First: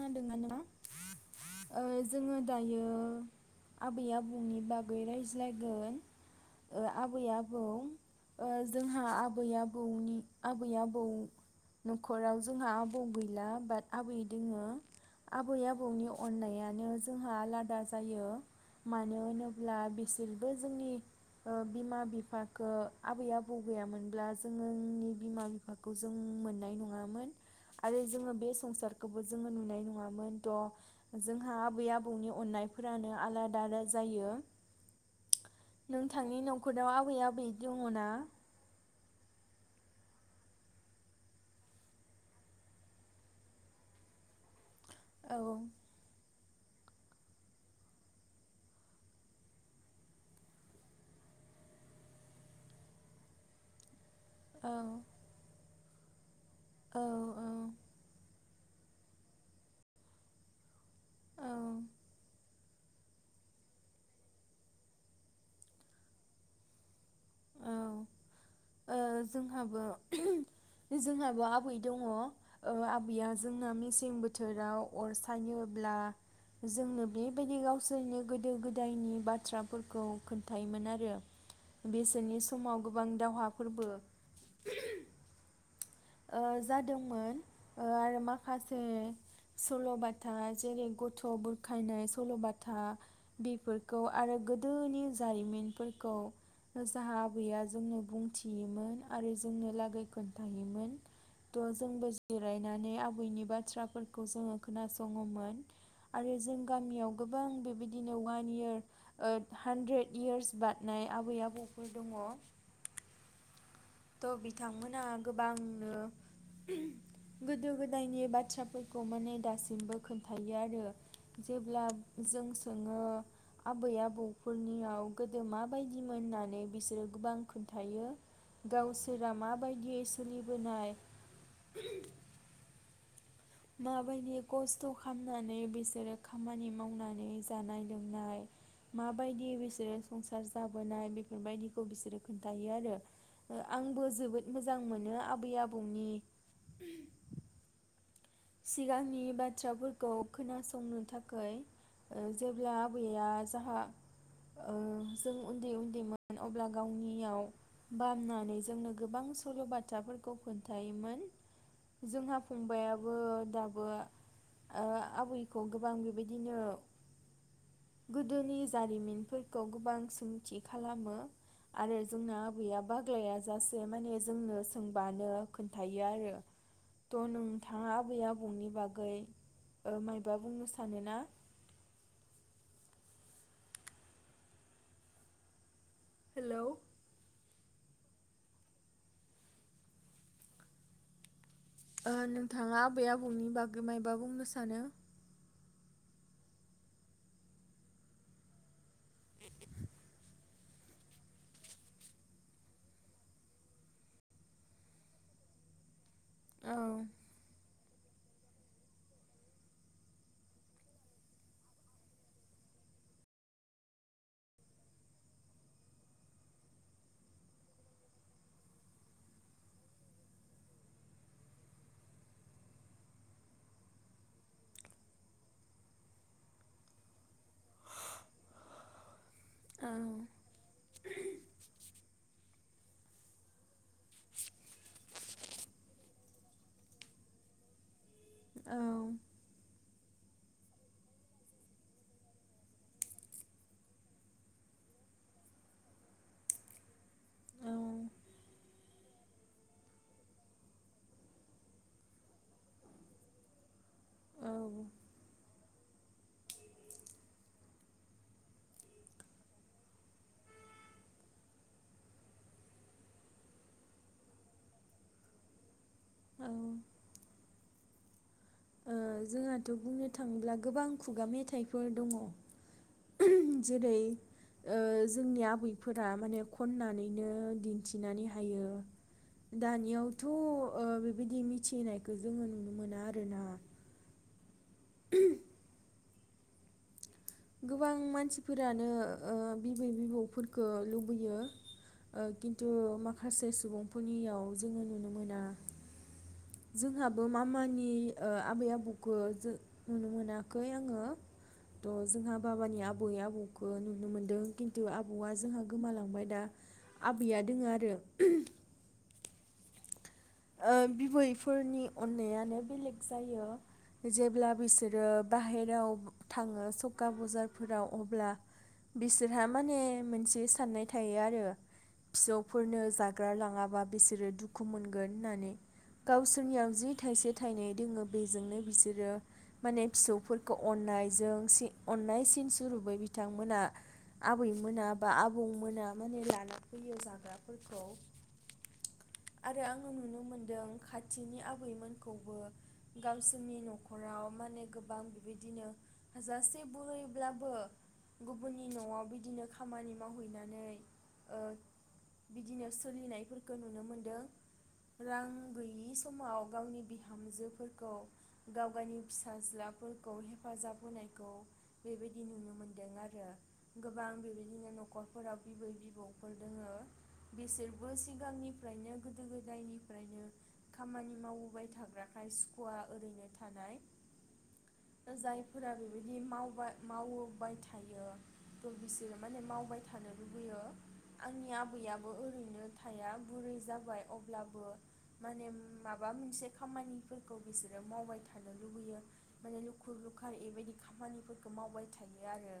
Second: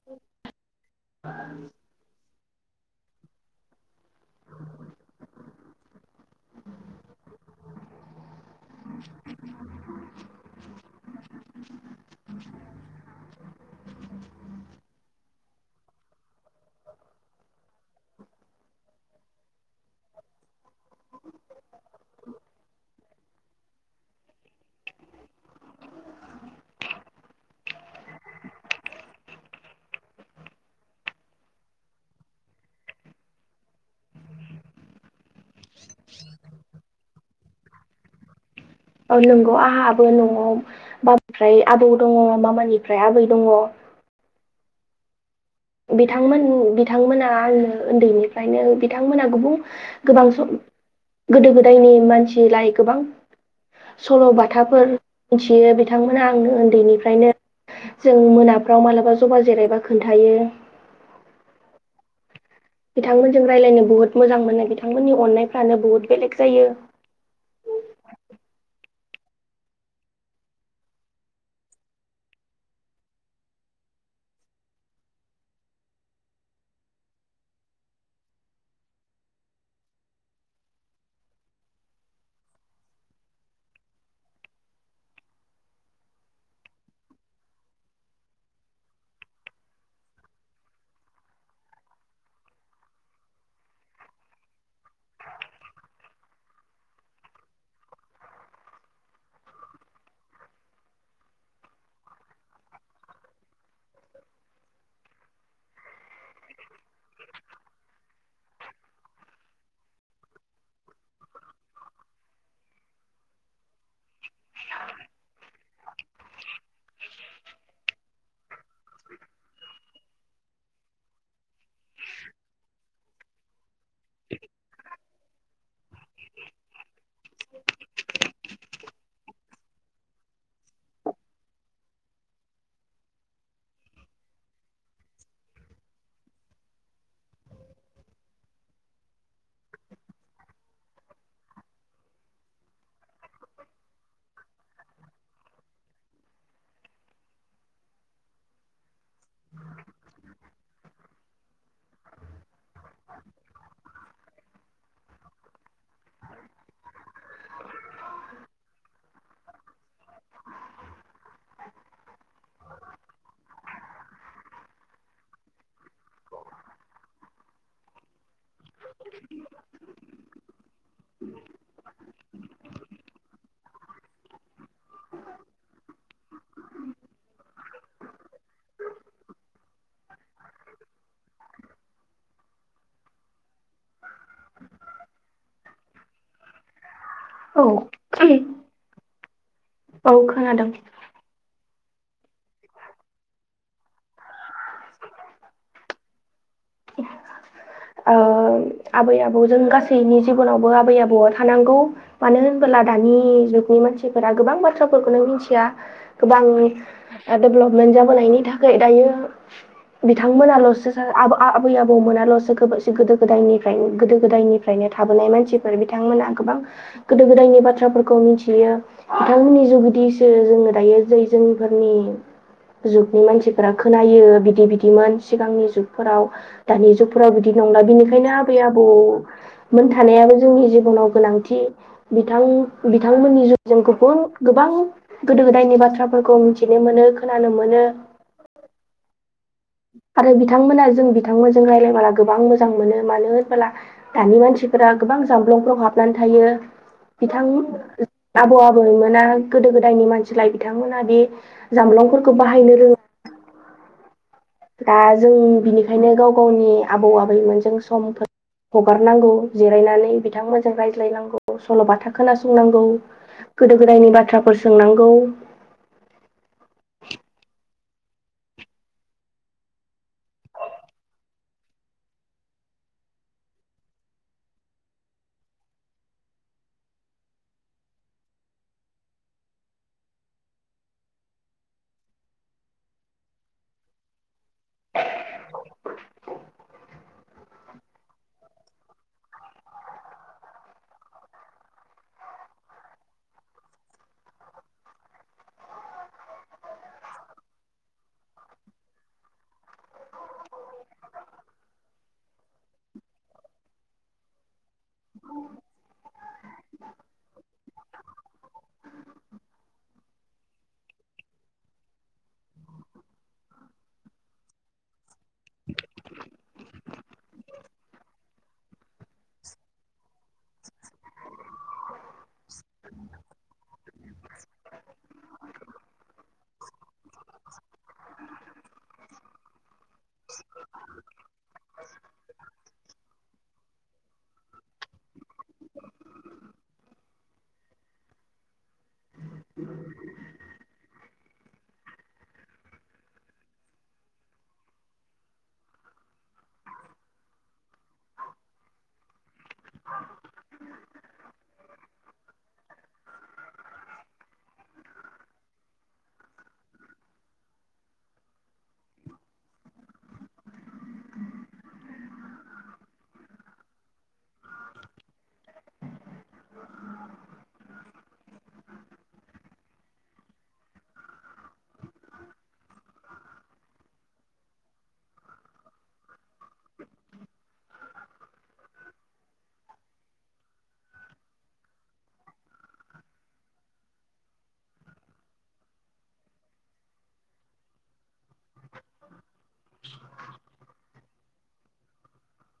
खोनादों नामा ओ जोङो दायो आबै आबौनि बागै रायज्लायगोन ओ आबै आबौ ओ जोंहा आबै आबौनि आबै आबौ न'खराव जोंहा आबौ गैला बाट आबै दोङो। आबै आबौनि अननायानो जोंहा आलादा जायो मानो होनोब्ला बिसोरबो जोंनि ओ बिमा बिफाखो आबै आबौ गैयामोनब्ला जोंङो जोंनि बिमा बिफाखौ जों मोननाय नङामोन आरो जोंङो बे संसार खौबो जोंङो नुनाय नङामोन थ' जोंहा आबै आबौनि अननायफोरानो आलादा आदा जायो नोंथांनि न'खराव आबै आबै दङना औ नंगौ आंहाबो न'आव बाबानिफ्राय आबौ दङ माबानिफ्राय आबै दङ औ बिथांमोन बिथांमोना आंनो उन्दैनिफ्रायनो बिथांमोना गुबुं गोबां सम गोदो गोदायनि मानसिलाय गोबां सल' औ बाथाफोर मिथियो थांनामोना आंङो औ उन्दैनिफ्रायनो जों मोना फ्राव मालाबा जबा जिरायबा खोन्थायो। औ बिथांमोनजों रायलायनो बहुत मोजां मोनो बिथांमोननि अननायफ्रानो बुहुत बेलेग जायो। औ बेसोरनि समाव गोबां दावहा फोरबो ओ जादोंमोन आरो माखासे सल'बाथा जेरै गथ' बुरखायनाय सल'बाथा बेफोरखौ आरो गोदोनि जारिमिनफोरखौ जाहा आबैया जोंनो बुंथियोमोन आरो जोंनो लागै खोन्थायोमोन। थ' जोंबो जिरायनानै आबैनि बाथ्राफोरखौ जोंङो खोनासङोमोन आरो जों गामियाव गोबां बेबायदिनो वान इयार हानद्रेड इयार्स बारनाय आबै आबौफोर दंङ। थ' बिथांमोना गोबांनो गोदो गोदायनि बाथ्राफोरखौ माने दासिमबो खोन्थायो आरो जेब्ला जों सोङो आबै आबौफोरनियाव गोदो माबायदिमोन होननानै बिसोरो गोबां खोन्थायो। गावसोरा माबायदियै सोलिबोनाय। माबायदि खस्थ' खालामनानै बिसोरो खामानि मावनानै जानाय लोंनाय माबायदि बिसोरो संसार जाबोनाय बेफोरबायदिखौ बिसोरो खोन्थायो आरो आंबो जोबोद मोजां मोनो आबै आबौनि सिगांनि बाथ्राफोरखौ खोनासंनो थाखाय जेब्ला आबैया जाहा ओ जों उन्दै उन्दैमोन अब्ला गावनियाव बामनानै जोंनो गोबां सल' बाथ्राफोरखौ खोन्थायोमोन जोंहा फंबाया बो दाबो ओ आबैखौ गोबां बेबायदिनो गोदोनि जारिमिनफोरखौ गोबां सोंथि खालामो आरो जोंना आबैया बाग्लायाजासे माने जोंनो सोंबानो खोन्थायो आरो थ' नों थाङा आबै आबौनि बागै ओ मायबा बुंनो सानोना? हेलौ औ [unintelligible] औ खोनादों। ओ नोंथांङा आबै आबौनि बागै मायबा बुंनो सानो? ओ आबै आबौजों गासैनि जिबनावबो आबै आबौआ थानांगौ मानो होनबोला दानि जुगनि मानसिफोरा गोबां बाथ्राफोरखौनो मिनथिया, गोबां औ देब'लप, मोनजाबोनायनि थाखाय दायो बिथांमोनाल'सो आ आबै आबौमोनाल'सो, गो गोदो‌ गोदायनिफ्राय गोदो गोदायनिफ्रायनो थाबोनाय मानसिफोर बिथांमोनहा गोबां गोदो गोदायनि बाथ्राफोरखौ मिथियो बिथांमोननि जुगेदिसो जोंङो दायो जै जोंफोरनि जुगनि मानसिफोरा खोनायो बिदि बिदिमोन सिगांनि जुगफोराव दानि जुगफोराव बि बिदि नंला बिनिखायनो आबै आबौ मोन औ थानायाबो जोंनि जिबनाव गोनांथि बिथां बिथांमोननि गुबुन गोबां गोदो गोदायनि बाथ्राफोरखौ मिथिनो मोनो खोनानो मोनो, औ आरो बिथांमोना जों बिथांमोनजों रायज्लायबोला गोबां मोजां मोनो होनबोला दानि मानसिफोरा गोबां जामबुंफ्राव हाबनानै थायो बिथां औ आबौ आबैमोना गोदो गोदायनि मानसिलाय बिथांमोना बे जामबुंनफोरखौ बाहायनो रों औ दा जों बिनिखायनो गाव गावनि आबौ आबैमोनजों समफोर हगारनांगौ जिरायनानै बिथांमोनजों रायज्लायनांगौ सल'बाथा खोनासंनांगौ गोदो गोदायनि बाथ्राफोर सोंनांगौ, औ ओ जोंहाथ' बुंनो थाङोब्ला गोबां खुगा मेथाइफोर दङ जेरै ओ जोंनि आबैफोरा माने खननानैनो दिन्थिनानै हायो दानियावथ' ओ बेबायदि मिथिनायखौ जोङो नुनो मोना आरोना? गोबां मानसिफोरानो ओ बिबै बिबौफोरखौ लुबैयो ओ खिन्थु माखासे सुबुंफोरनियाव जोङो नुनो मोना, जोंहाबो मामानि ओ आबै आबौखो जो नुनो मोनाखै आङो थ' जोंहा बाबानि आबै आबौखौ नुनो मोनदों खिन्थु आबौआ जोंहा गोमालांबाय दा आबैया दोङो आरो ओ बिबैफोरनि अननायानो बेलेग जायो जेब्ला बिसोरो बाहेराव थाङो सखा बाजारफोराव अब्ला बिसोरहा माने मोनसे साननाय थायो आरो फिसौफोरनो जाग्रा लाङाबा बिसोरो दुखु मोन गोन होननानै गावसोरनियाव जि थायसे थाइनै दोङो बेजोंनो बिसोरो माने फिसौफोरखौ अनायजों अननाय सिन सुरपै बिथांमोना आबै मोना बा आबौमोना माने लाना फैयो जाग्राफोरखौ आरो आं आं नुनो मोनदों खाथिनि आबैमोनखौबो गावसोरनि न'खराव माने गोबां बिदिनो हाजासे बुरैब्लाबो गुबुननि न'आव बिदिनो खामानि मावहैनानै ओ बिदिनो सोलिनायफोरखौ नुनो मोनदों। रां गैयि समाव गावनि बिहामजोफोरखौ गाव गायनि फिसाज्लाफोरखौ हेफाजाब होनायखौ बेबायदि नुनो मोनदों आरो गोबां बेबायदिनो न'खरफोराव बिबै बिबौफोर दङो बिसोरबो सिगांनिफ्रायनो गोदो गोद जायनिफ्रायनो खामानि मावबाय थाग्राखाय सुखुवा ओरैनो थानाय जायफोरा बेबायदि मावबाय मावबाय थायो थ' बिसोरो माने मावबाय थानो लुबैयो आंनि आबैयाबो ओरैनो थाया बुरै जाबाय अब अब्लाबो माने माबा मोनसे खामानिफोरखौ बिसोरो मावबाय थानो लुबैयो माने लुखुर लुखार बेबायदि खामानिफोरखौ मावबाय थायो आरो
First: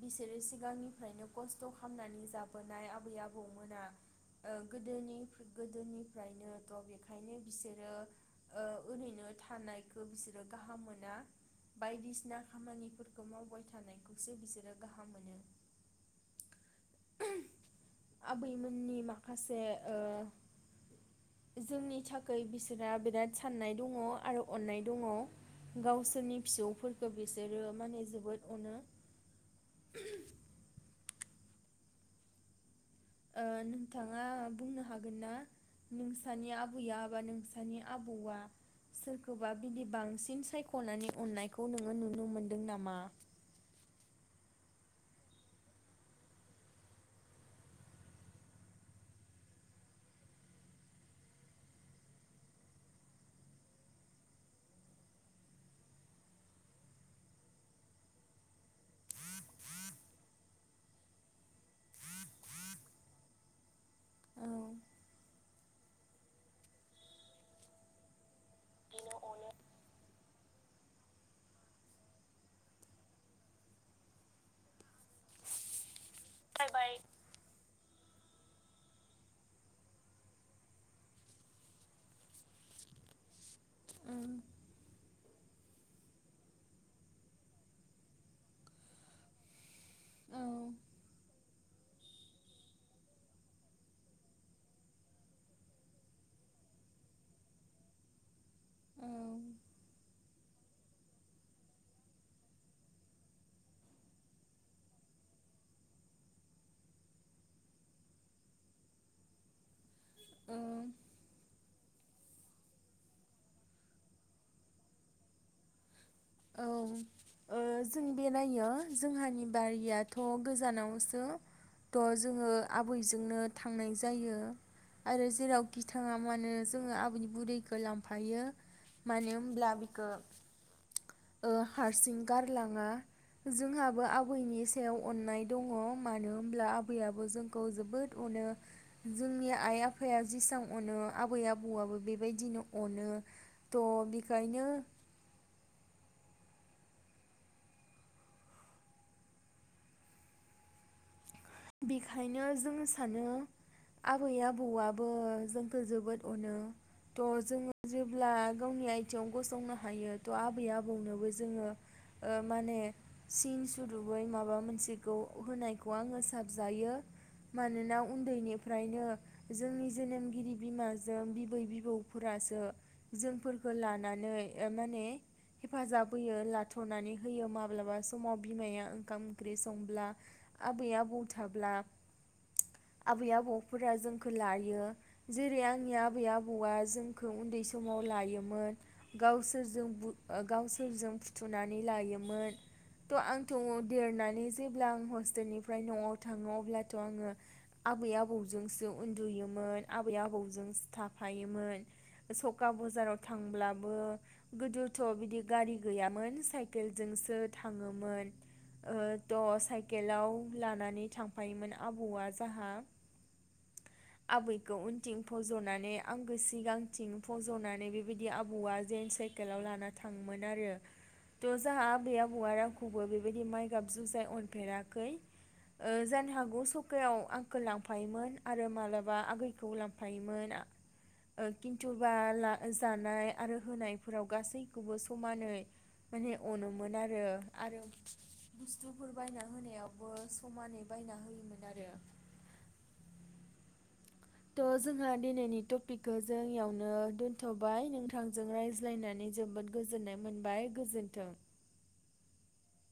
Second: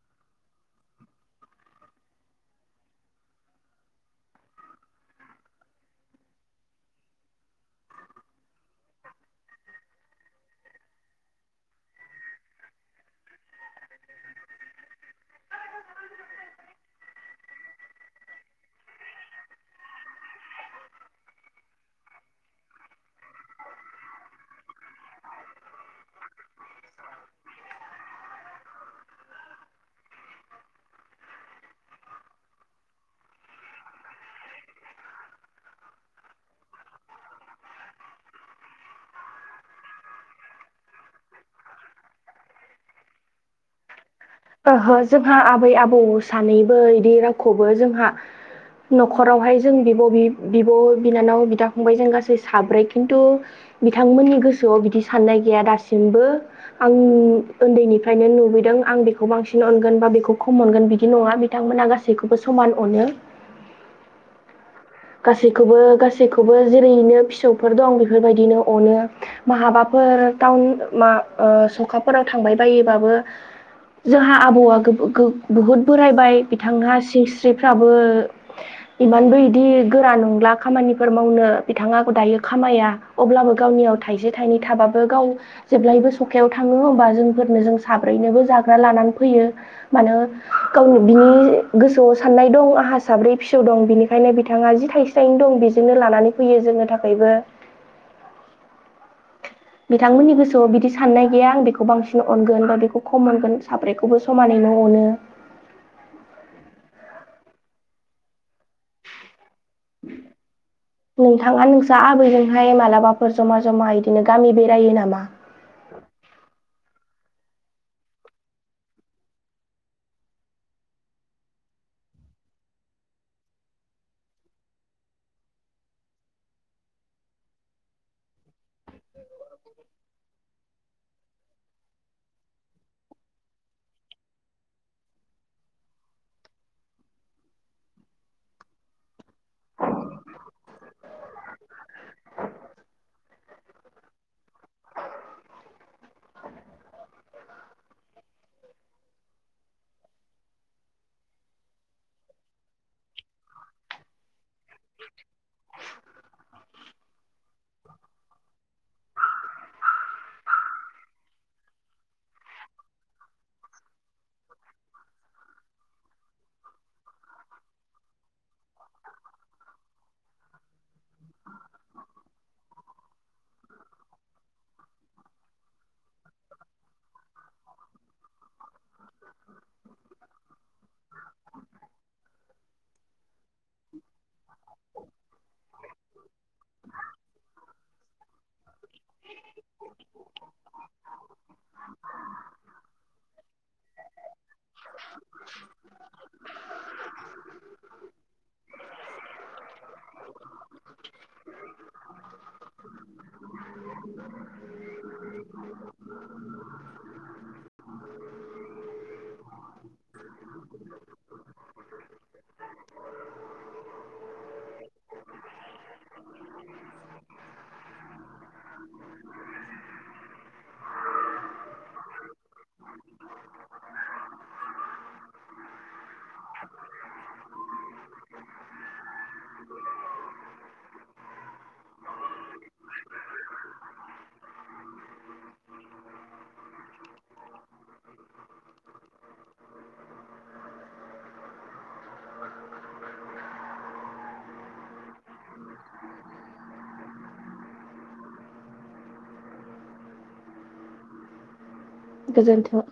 बिसोरो सिगांनिफ्रायनो खस्थ' खालामनानै जाबोनाय आबै आबौमोना गोदोनि गोदोनि, ओमफ्रायनोथ' बेखायनो बिसोरो ओ ओरैनो थानायखौ बिसोरो गाहाम मोना बायदिसिना खामानिफोरखौ मावबाय थानायखौसो बिसोरो गाहाम मोनो आबैमोननि माखासे ओ जोंनि थाखाय बिसोरहा बिराद साननाय दङ आरो अन्नाय दङ गावसोरनि फिसौफोरखौ बिसोरो माने जोबोद अनो, ओ नोंथाङा बुंनो हागोन ना नोंसानि आबैया बा नोंसानि आबौआ सोरखौबा बिदि बांसिन सायख'नानै अननायखौ नोङो नुनो मोनदों नामा? ओहो जोंहा आबै आबौ सानैबो इदि रावखौबो जोंहा न'खरावहाय जों बिब बिब' बिनानाव बिदा फंबाय जों गासै साब्रै खिन्थु बिथांमोननि गोसोआव बिदि साननाय गैया दासिमबो आं उन्दैनिफ्रायनो नुबोदों आं बेखौ बेखौ बांसिन अनगोन बा बेखौ खम मोननगोन बिदि नङा बिथांमोना गासैखौबो समान अनो, औ गासैखौबो गासैखौबो जेरैनो फिसौफोर दं बेफोरबायदिनो अनो बिदिनो अनो महाबाफोर टाउन मा सखाफोराव थांबाय बायोबाबो जोंहा आबौआ बहुद बोराय बाय जाहैबाय बिथाङा सिनस्रि फोराबो इमानबो इदि गोरा नंला खामानिफोर मावनो बिथाङा दायो खामाया अब्लाबो गावनियाव थाइसे ओं थाइनै थाबाब बो गाव जेब्लायबो सखायाव थाङो होमबा जोंफोरनो जों साब्रैनोबो जाग्रा लानानै फैयो, मानो औ गावनो बिनि गोसोआव साननाय दं आंहा साब्रै फिसौ दं बेनिखायनो बिथां बिथाङा जि थाइसे थाइनै दं बेजोंनो लानानै फैयो जोंनि थाखायबो, औ बिथांमोननि गोसोआव बिदि साननाय गैया आं बेखौ बांसिन अनगोन बा बेखौ खम मोनगोन साब्रैखौबो समानैनो अनो, ओं [inaudible] नोंथाङा नों जा आबैजोंहाय मालाबाफोर जमा जमा बिदिनो गामि बेरायो नामा? औ ओ जों बेरायो जोंहानि बारियाथ' गोजानावसो थ' जोङो आबैजोंनो थांनाय जायो आरो जेरावखि थाङा मानो जोङो आबै बुरैखौ लांफायो मानो होनब्ला बिखो ओ हारसिं गारलाङा जोंहाबो आबैनि सायाव अननाय दङ मानो होमब्ला आबैयाबो जोंखौ जोबोद अनो जोंनि आइ आफाया जेसां अनो आबै आबौआबो बेबायदिनो अनो थ' बेखायनो बेखायनो जों सानो आबै आबौआबो जोंखौ जोबोद अनो थ' जोङो जेब्ला गावनि आइथिंआव गसंनो हायो थ' आबै आबौनोबो जोङो ओ माने सिन सुदुबै माबा मोनसेखौ होनायखौ आङो सानो जायो मानोना उन्दैनिफ्रायनो जोंनि जोनोमगिरि बिमाजों बिबै बिबौफोरासो जोंफोरखौ लानानै माने हेफाजाब होयो लाथनानै होयो माब्लाबा समाव बिमाया ओंखाम ओंख्रि संब्ला आबै-आबौ थाब्ला आबै-आबौफोरा जोंखौ लायो जेरै आंनि आबै-आबौआ जोंखौ उन्दै समाव लायोमोन ग गावसोरजों फुथुनानै लायोमोन थ' आंथ' देरनानै जेब्ला आं हस्टेलनिफ्राय न'आव थाङो अब्लाथ' आङो आबै-आबौजोंसो उन्दुयोमोन आबै-आबौजोंसो थाफायोमोन सखा बाजाराव थांब्लाबो गोदोथ' बिदि गारि गैयामोन साइकेलजोंसो थाङोमोन थ' साइकेलाव लानानै थांफायोमोन आबौआ जाहा आबैखौ उनथिं फज'नानै आंगो सिगांथिं फज'नानै बेबायदि आबौआ जेेनस साइकेलाव लाना थाङोमोन आरो थ' जाहा आबै आबौआ रावखौबो बेबायदि माइ गाब जुजाय अनफेराखै ओ जानो हागौ सखायाव आंखौ लांफायोमोन आरो माबलाबा आगैखौ लांफायोमोन खिन्थुबा जानाय आरो होनायफोराव गासैखौबो समानै माने अनोमोन आरो आरो बुस्थुफोर बायना होनायावबो समानै बायना होयोमोन आरो थ' जोंहा दिनैनि टपिकखौ जों इयावनो दोनथ'बाय नोंथांजों रायज्लायनानै जोबोद गोजोननाय मोनबाय गोजोन्थों। गोजोन्थों।